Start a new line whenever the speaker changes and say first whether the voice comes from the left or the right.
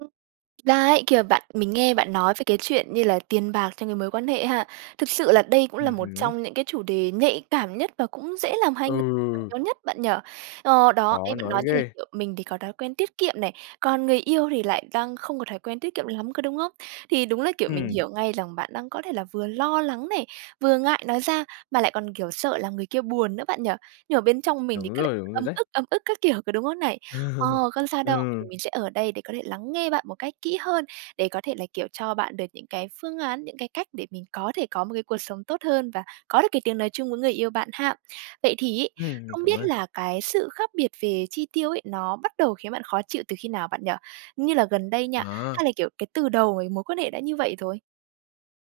right: Thực ra ấy, khi mà bạn mình nghe bạn nói về cái chuyện như là tiền bạc trong cái mối quan hệ ha. Thực sự là đây cũng là
left: Ừm
right: một
left: hứm.
right: trong những cái chủ đề nhạy cảm nhất và cũng dễ làm hai người
left: Ừ.
right: nhau nhất, bạn nhỉ. Ờ, đó,
left: Khó
right: nghe bạn
left: nói
right: nói như là,
left: ghê.
right: kiểu, mình thì có thói quen tiết kiệm này, còn người yêu thì lại đang không có thói quen tiết kiệm lắm, có đúng hông? Thì đúng là, kiểu, mình
left: Ừm.
right: hiểu ngay rằng bạn đang có thể là vừa lo lắng này, vừa ngại nói ra, mà lại còn, kiểu, sợ là người kia buồn nữa, bạn nhỉ? Nhưng mà bên trong mình thì
left: Đúng
right: cứ lại
left: rồi, đúng rồi
right: ấm
left: đấy.
right: ức, ấm ức các kiểu, có đúng không này? Ờ,
left: Ừ,
right: không sao đâu thì
left: ừ.
right: mình sẽ ở đây có thể lắng nghe bạn một cách kỹ hơn để có thể là, kiểu, cho bạn được những cái phương án, những cái cách để mình có thể có một cái cuộc sống tốt hơn và có được cái tiếng nói chung với người yêu bạn ha. Vậy thì ấy,
left: Ừm, mình
right: không
left: cảm
right: biết
left: ơn.
right: là cái sự khác biệt về chi tiêu ấy, nó bắt đầu khiến bạn khó chịu từ khi nào, bạn nhỉ? Như là gần đây nha,
left: À.
right: hay là, kiểu, cái từ đầu cái mối quan hệ đã như vậy rồi?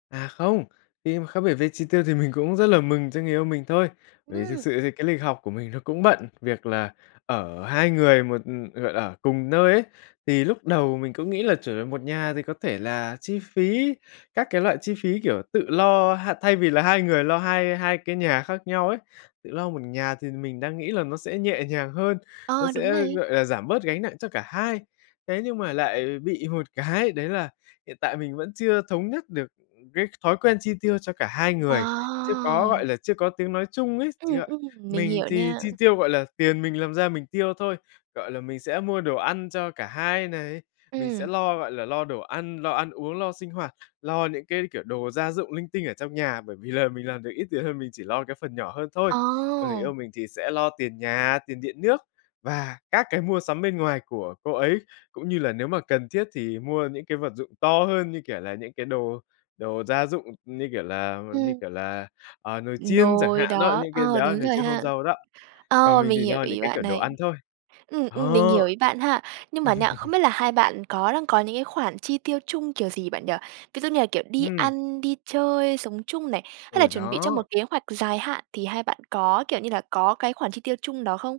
left: À, không, khi mà khác biệt về chi tiêu thì mình cũng rất là mừng cho người yêu mình thôi. Bởi vì thực
right: Ừm.
left: sự thì cái lịch học của mình nó cũng bận, việc là ở hai người một ừ, gọi là, ở cùng nơi ấy, thì lúc đầu mình cũng nghĩ là trở về một nhà thì có thể là chi phí, các cái loại chi phí, kiểu, tự lo ha. Thay vì là hai người lo hai hai cái nhà khác nhau ấy, tự lo một nhà thì mình đang nghĩ là nó sẽ nhẹ nhàng hơn, nó
right: Ờ, đúng
left: sẽ,
right: này.
left: gọi là, giảm bớt gánh nặng cho cả hai. Thế nhưng mà lại bị một cái, đấy là hiện tại mình vẫn chưa thống nhất được cái thói quen chi tiêu cho cả hai người. Chưa có,
right: Wow!
left: gọi là, chưa có tiếng nói chung ấy,
right: Ừm,
left: chưa
right: ừm, mình
left: mình
right: hiểu
left: thì
right: nha.
left: chi tiêu, gọi là, tiền mình làm ra mình tiêu thôi, gọi là, mình sẽ mua đồ ăn cho cả hai này, mình sẽ
right: Ừm.
left: lo, gọi là, lo đồ ăn, lo ăn uống, lo sinh hoạt, lo những cái, kiểu, đồ gia dụng linh tinh ở trong nhà, bởi vì là mình làm được ít tiền hơn mình chỉ lo cái phần nhỏ hơn thôi. Còn người
right: Ồ!
left: yêu mình thì sẽ lo tiền nhà, tiền điện nước và các cái mua sắm bên ngoài của cô ấy cũng như là nếu mà cần thiết thì mua những cái vật dụng to hơn, như kiểu là, những cái đồ đồ gia dụng, ừm, như kiểu là như
right: Ừm.
left: kiểu là, ờ, nồi chiên chẳng
right: Nồi
left: hạn đó,
right: đó,
left: những cái
right: ờ,
left: đó,
right: đúng
left: nồi
right: rồi
left: chiên không
right: ha.
left: dầu đó còn
right: Ờ,
left: mình
right: mình
left: thì
right: hiểu
left: lo những
right: ý
left: cái, kiểu,
right: bạn
left: đồ
right: này.
left: ăn thôi.
right: Ừm, ừm, mình hiểu
left: Đó.
right: ý bạn ha nhưng mà nha, không biết là hai bạn có đang có những cái khoản chi tiêu chung kiểu gì, bạn nhỉ? Ví dụ như là, kiểu, đi
left: Ừm.
right: ăn, đi chơi, sống chung này, hay là
left: Ờ,
right: chuẩn bị cho
left: đó.
right: một kế hoạch dài hạn thì hai bạn có, kiểu như là, có cái khoản chi tiêu chung đó không?